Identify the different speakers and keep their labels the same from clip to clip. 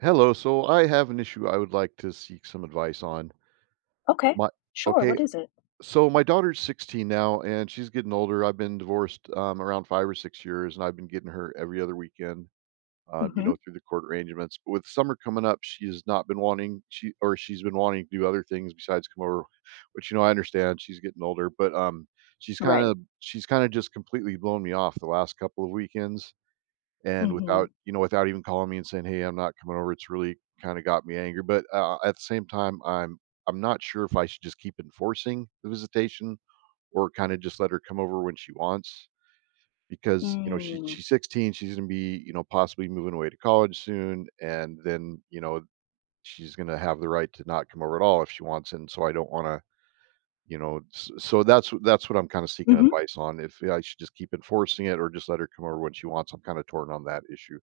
Speaker 1: Hello. So I have an issue I would like to seek some advice on.
Speaker 2: Okay.
Speaker 1: My
Speaker 2: Sure.
Speaker 1: Okay.
Speaker 2: What is it?
Speaker 1: So my daughter's 16 now, and she's getting older. I've been divorced around 5 or 6 years, and I've been getting her every other weekend.
Speaker 2: Mhm.
Speaker 1: Through the court arrangements. But with summer coming up, she has not been wanting, she's been wanting to do other things besides come over. Which, I understand. She's getting older, but she's kind
Speaker 2: Right.
Speaker 1: of she's kind of just completely blown me off the last couple of weekends, and without
Speaker 2: Mhm.
Speaker 1: you know without even calling me and saying, "Hey, I'm not coming over." It's really kind of got me angry. But at the same time, I'm not sure if I should just keep enforcing the visitation, or kind of just let her come over when she wants. Because she,
Speaker 2: Mm.
Speaker 1: she's 16, she's going to be, possibly moving away to college soon, and then, she's going to have the right to not come over at all if she wants. And so I don't want to, so that's what I'm kind of seeking
Speaker 2: Mhm.
Speaker 1: advice on, if I should just keep enforcing it or just let her come over when she wants. I'm kind of torn on that issue.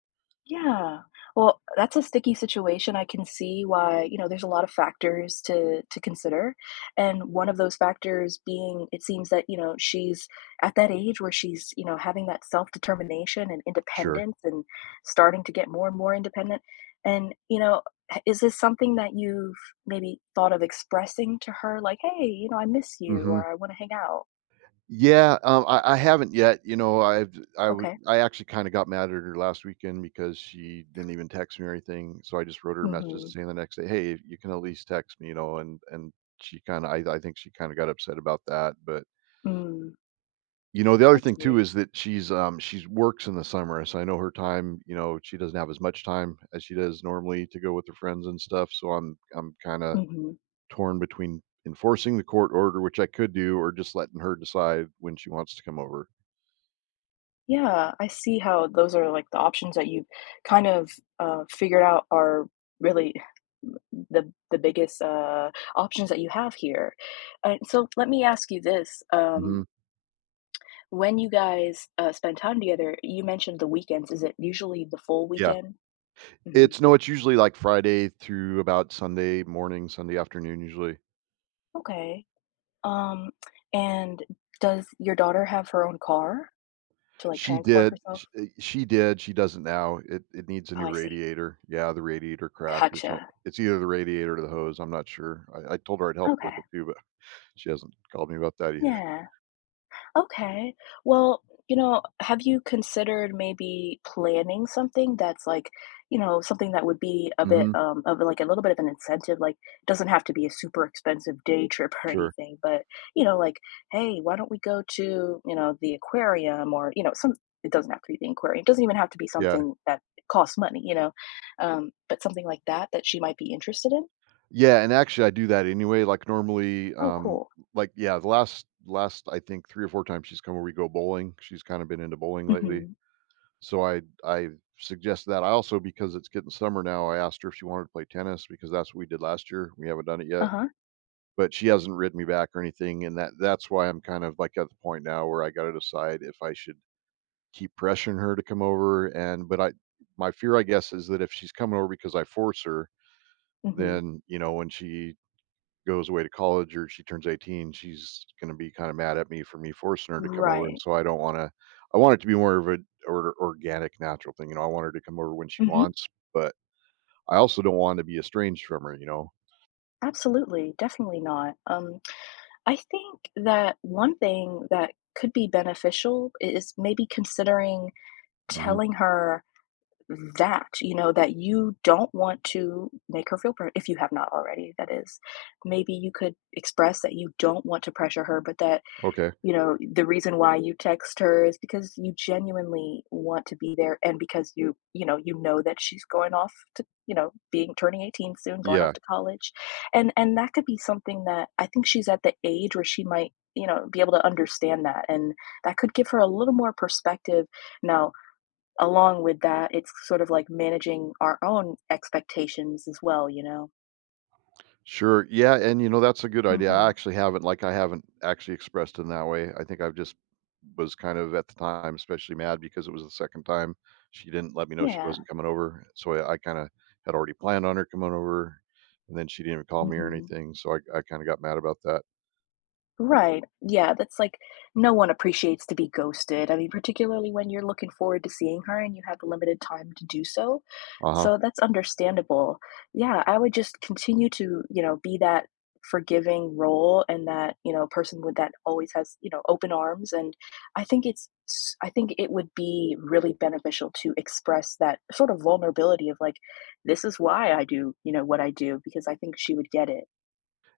Speaker 2: Yeah. Well, that's a sticky situation. I can see why, you know, there's a lot of factors to consider. And one of those factors being it seems that, you know, she's at that age where she's, you know, having that self-determination and
Speaker 1: Sure.
Speaker 2: independence and starting to get more and more independent. And, you know, is this something that you've maybe thought of expressing to her like, "Hey, you know, I miss you,"
Speaker 1: Mhm.
Speaker 2: or "I want to hang out?"
Speaker 1: Yeah, I haven't yet. You know, I've I would
Speaker 2: Okay.
Speaker 1: I actually kinda got mad at her last weekend because she didn't even text me or anything, so I just wrote her a message
Speaker 2: Mhm.
Speaker 1: saying the next day, "Hey, you can at least text me," and she kinda I think she kinda got upset about that. But,
Speaker 2: Mm.
Speaker 1: the other
Speaker 2: I
Speaker 1: thing too
Speaker 2: see.
Speaker 1: is that she's works in the summer. So I know her time, she doesn't have as much time as she does normally to go with her friends and stuff, so I'm kinda
Speaker 2: Mhm.
Speaker 1: torn between enforcing the court order, which I could do, or just letting her decide when she wants to come over.
Speaker 2: Yeah, I see how those are, like, the options that you've kind of, figured out are really the biggest, options that you have here. And so let me ask you this,
Speaker 1: Mhm.
Speaker 2: when you guys, spend time together, you mentioned the weekends. Is it usually the full
Speaker 1: Yeah.
Speaker 2: weekend? Mhm.
Speaker 1: It's, no, it's usually like Friday through about Sunday morning, Sunday afternoon usually.
Speaker 2: Okay. Um, and does your daughter have her own car to, like,
Speaker 1: She
Speaker 2: transport
Speaker 1: did
Speaker 2: herself?
Speaker 1: sh eh, she did, she doesn't now. It needs a
Speaker 2: Oh,
Speaker 1: new
Speaker 2: I see.
Speaker 1: radiator. Yeah, the radiator cracked or
Speaker 2: Gotcha.
Speaker 1: something. It's either the radiator or the hose, I'm not sure. I told her I'd help her
Speaker 2: Okay.
Speaker 1: with it too, but she hasn't called me about that either.
Speaker 2: Yeah. Okay. Well, you know, have you considered maybe planning something that's like, you know, something that would be a bit
Speaker 1: Mhm.
Speaker 2: of like a little bit of an incentive? Like, it doesn't have to be a super expensive day trip or
Speaker 1: Sure.
Speaker 2: anything, but, you know, like, hey, why don't we go to, you know, the aquarium or, you know, some, it doesn't have to be the aquarium. It doesn't even have to be
Speaker 1: Yeah.
Speaker 2: something that costs money, you know, but something like that that she might be interested in.
Speaker 1: Yeah, and actually I do that anyway, like, normally,
Speaker 2: Oh, cool.
Speaker 1: like, yeah, the last, I think, 3 or 4 times she's come, where we go bowling. She's kinda been into bowling lately,
Speaker 2: Mm-hmm.
Speaker 1: so I suggest that. I also, because it's getting summer now, I asked her if she wanted to play tennis, because that's what we did last year. We haven't done it yet,
Speaker 2: Uh-huh.
Speaker 1: but she hasn't written me back or anything, and that's why I'm kind of, like, at the point now where I gotta decide if I should keep pressuring her to come over. And but I my fear, I guess, is that if she's coming over because I force her,
Speaker 2: Mm-hmm.
Speaker 1: then, when she goes away to college or she turns 18, she's gonna be kinda mad at me for me forcing her to come over, and
Speaker 2: Right.
Speaker 1: so I don't wanna. I want it to be more of an or organic, natural thing. You know, I want her to come over when she
Speaker 2: Mm-hmm.
Speaker 1: wants, but I also don't want to be estranged from her, you know?
Speaker 2: Absolutely, definitely not. I think that one thing that could be beneficial is maybe considering
Speaker 1: Mhm.
Speaker 2: telling her that, you know, that you don't want to make her feel if you have not already, that is. Maybe you could express that you don't want to pressure her, but that
Speaker 1: Okay.
Speaker 2: you know, the reason why you text her is because you genuinely want to be there and because you, you know that she's going off to, you know, being turning 18 soon, going
Speaker 1: Yeah.
Speaker 2: off to college. And that could be something that I think she's at the age where she might, you know, be able to understand that and that could give her a little more perspective. Now, along with that, it's sort of like managing our own expectations as well, you know.
Speaker 1: Sure. Yeah, and, that's a good idea.
Speaker 2: Mhm.
Speaker 1: I haven't actually expressed in that way. I think I've just was kind of at the time especially mad, because it was the second time she didn't let me know she
Speaker 2: Yeah.
Speaker 1: wasn't coming over. So I kind of had already planned on her coming over, and then she didn't even call me or
Speaker 2: Mhm.
Speaker 1: anything. So I kind of got mad about that.
Speaker 2: Right. Yeah, that's like no one appreciates to be ghosted. I mean, particularly when you're looking forward to seeing her and you have limited time to do so.
Speaker 1: Uh-huh.
Speaker 2: So that's understandable. Yeah, I would just continue to, you know, be that forgiving role and that, you know, person with that always has, you know, open arms. And I think I think it would be really beneficial to express that sort of vulnerability of like, this is why I do, you know, what I do, because I think she would get it.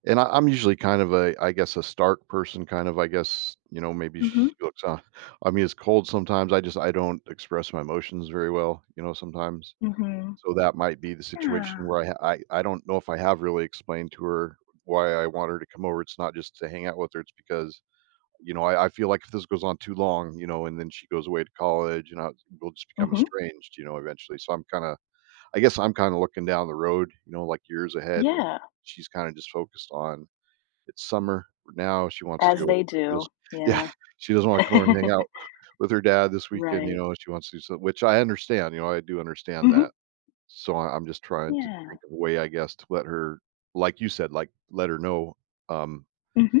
Speaker 1: And I'm usually kind of a, I guess, a stark person, kind of, I guess. You know, maybe
Speaker 2: Mm-hmm.
Speaker 1: she looks, on, I mean, it's cold sometimes. I don't express my emotions very well, sometimes.
Speaker 2: Mm-hmm.
Speaker 1: So that might be the situation
Speaker 2: Yeah.
Speaker 1: where I don't know if I have really explained to her why I want her to come over. It's not just to hang out with her. It's because, I feel like if this goes on too long, and then she goes away to college, we'll just become
Speaker 2: Hmm.
Speaker 1: estranged, eventually. So I'm kinda, I guess I'm kinda looking down the road, like, years ahead. And
Speaker 2: Yeah,
Speaker 1: she's kinda just focused on, it's summer now, she wants to
Speaker 2: as
Speaker 1: go,
Speaker 2: they
Speaker 1: she
Speaker 2: do,
Speaker 1: doesn't, yeah,
Speaker 2: yeah.
Speaker 1: she doesn't wanna come over and hang out with her dad this weekend. You
Speaker 2: Right.
Speaker 1: know, she wants to do, so, which I understand. I do understand
Speaker 2: Mhm,
Speaker 1: that. So I'm just trying to
Speaker 2: yeah,
Speaker 1: think of a way, I guess, to let her, like you said, like, let her know, um,
Speaker 2: mhm,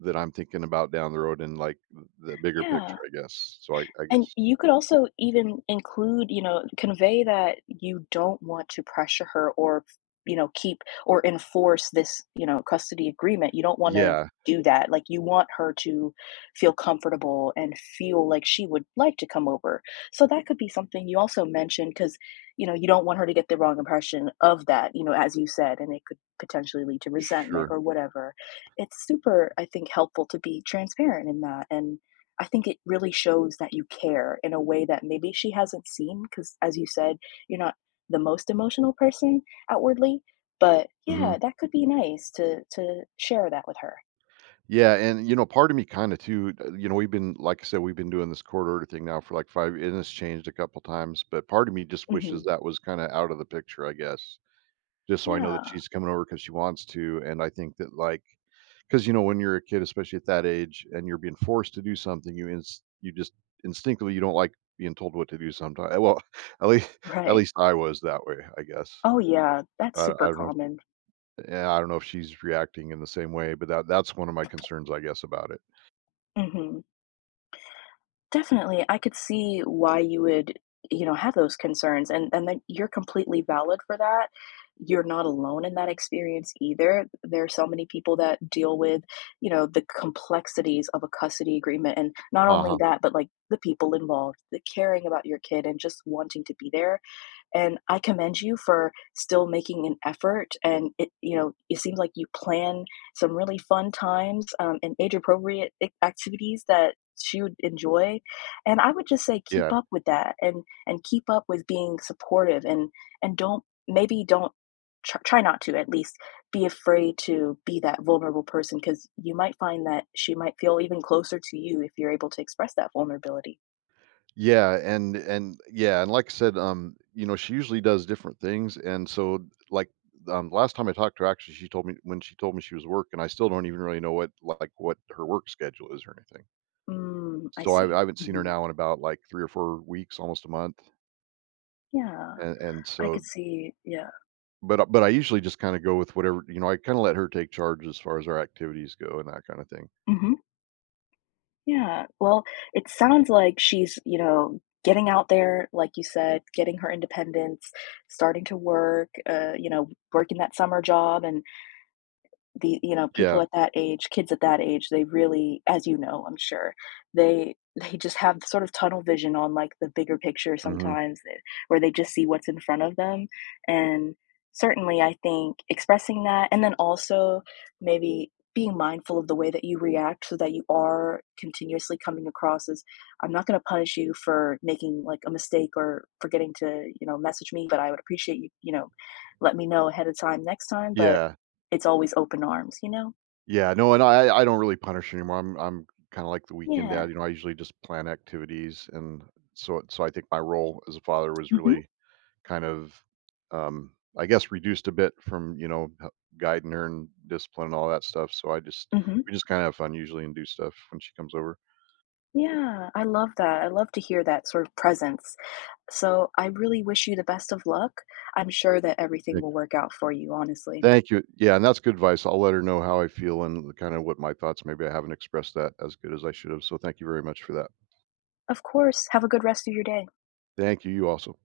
Speaker 1: that I'm thinking about down the road and, like, the bigger picture,
Speaker 2: yeah,
Speaker 1: I guess. So I
Speaker 2: and
Speaker 1: guess.
Speaker 2: you could also even include, you know, convey that you don't want to pressure her or, you know, keep or enforce this, you know, custody agreement. You don't want to
Speaker 1: Yeah,
Speaker 2: do that. Like, you want her to feel comfortable and feel like she would like to come over. So that could be something you also mentioned because, you know, you don't want her to get the wrong impression of that, you know, as you said, and it could potentially lead to resentment
Speaker 1: sure.
Speaker 2: or whatever. It's super, I think, helpful to be transparent in that and I think it really shows that you care in a way that maybe she hasn't seen because, as you said, you're not the most emotional person outwardly. But
Speaker 1: Mhm.
Speaker 2: yeah, that could be nice to share that with her.
Speaker 1: Yeah, and, part of me kinda too, we've been, like I said, we've been doing this court order thing now for, like, 5, and it's changed a couple times. But part of me just wishes
Speaker 2: Hmm.
Speaker 1: that was kinda out of the picture, I guess, just so I know that
Speaker 2: Yeah,
Speaker 1: she's coming over because she wants to. And I think that, like, Because, when you're a kid, especially at that age, and you're being forced to do something, you just instinctively, you don't like being told what to do sometimes. Well, at least at
Speaker 2: right.
Speaker 1: least I was that way, I guess.
Speaker 2: Oh yeah, that's
Speaker 1: I
Speaker 2: super
Speaker 1: don't know,
Speaker 2: common.
Speaker 1: yeah, I don't know if she's reacting in the same way. But that's one of my concerns, I guess, about it.
Speaker 2: Hmm. Definitely, I could see why you would, you know, have those concerns, and then you're completely valid for that. You're not alone in that experience either. There are so many people that deal with, you know, the complexities of a custody agreement, and not only
Speaker 1: Uh-huh,
Speaker 2: that, but like the people involved, the caring about your kid, and just wanting to be there. And I commend you for still making an effort. And it, you know, it seems like you plan some really fun times and age appropriate activities that she would enjoy. And I would just say keep
Speaker 1: yeah.
Speaker 2: up with that and keep up with being supportive and don't maybe don't tr- try not to at least be afraid to be that vulnerable person because you might find that she might feel even closer to you if you're able to express that vulnerability.
Speaker 1: Yeah, and yeah, and like I said, she usually does different things. And so, like, last time I talked to her, actually, she told me when she told me she was working, I still don't even really know, like, what her work schedule is or anything.
Speaker 2: Mm, I
Speaker 1: So
Speaker 2: see.
Speaker 1: I haven't seen her
Speaker 2: Hmm.
Speaker 1: now in about, like, 3 or 4 weeks, almost a month.
Speaker 2: Yeah.
Speaker 1: And
Speaker 2: I
Speaker 1: so,
Speaker 2: could see yeah.
Speaker 1: but I usually just kinda go with whatever. I kinda let her take charge as far as our activities go, and that kinda thing.
Speaker 2: Mhm. Yeah. Well, it sounds like she's, you know, getting out there, like you said, getting her independence, starting to work, you know, working that summer job and the you know, people
Speaker 1: Yeah.
Speaker 2: at that age, kids at that age, they really as you know, I'm sure, they they just have sort of tunnel vision on, like, the bigger picture
Speaker 1: Mhm.
Speaker 2: sometimes, eh, where they just see what's in front of them, and certainly I think expressing that and then also maybe being mindful of the way that you react so that you are continuously coming across as, "I'm not gonna punish you for making, like, a mistake or forgetting to, you know, message me, but I would appreciate you, you know, let me know ahead of time next time," but
Speaker 1: Yeah.
Speaker 2: it's always open arms, you know?
Speaker 1: Yeah, no, and I don't really punish anymore. I'm kinda like the weekend
Speaker 2: Yeah.
Speaker 1: dad. I usually just plan activities, and so I think my role as a father was
Speaker 2: Mhm,
Speaker 1: really kind of, um, I guess, reduced a bit from, you know, h guiding her and discipline and all that stuff. So I just
Speaker 2: mhm.
Speaker 1: we just kinda have fun usually and do stuff when she comes over.
Speaker 2: Yeah, I love that, I love to hear that sort of presence. So, I really wish you the best of luck. I'm sure that everything
Speaker 1: Thank
Speaker 2: will
Speaker 1: you.
Speaker 2: work out for you, honestly.
Speaker 1: Thank you. Yeah, and that's good advice. I'll let her know how I feel and kinda what my thoughts. Maybe I haven't expressed that as good as I should have, so thank you very much for that.
Speaker 2: Of course, have a good rest of your day.
Speaker 1: Thank you, you also.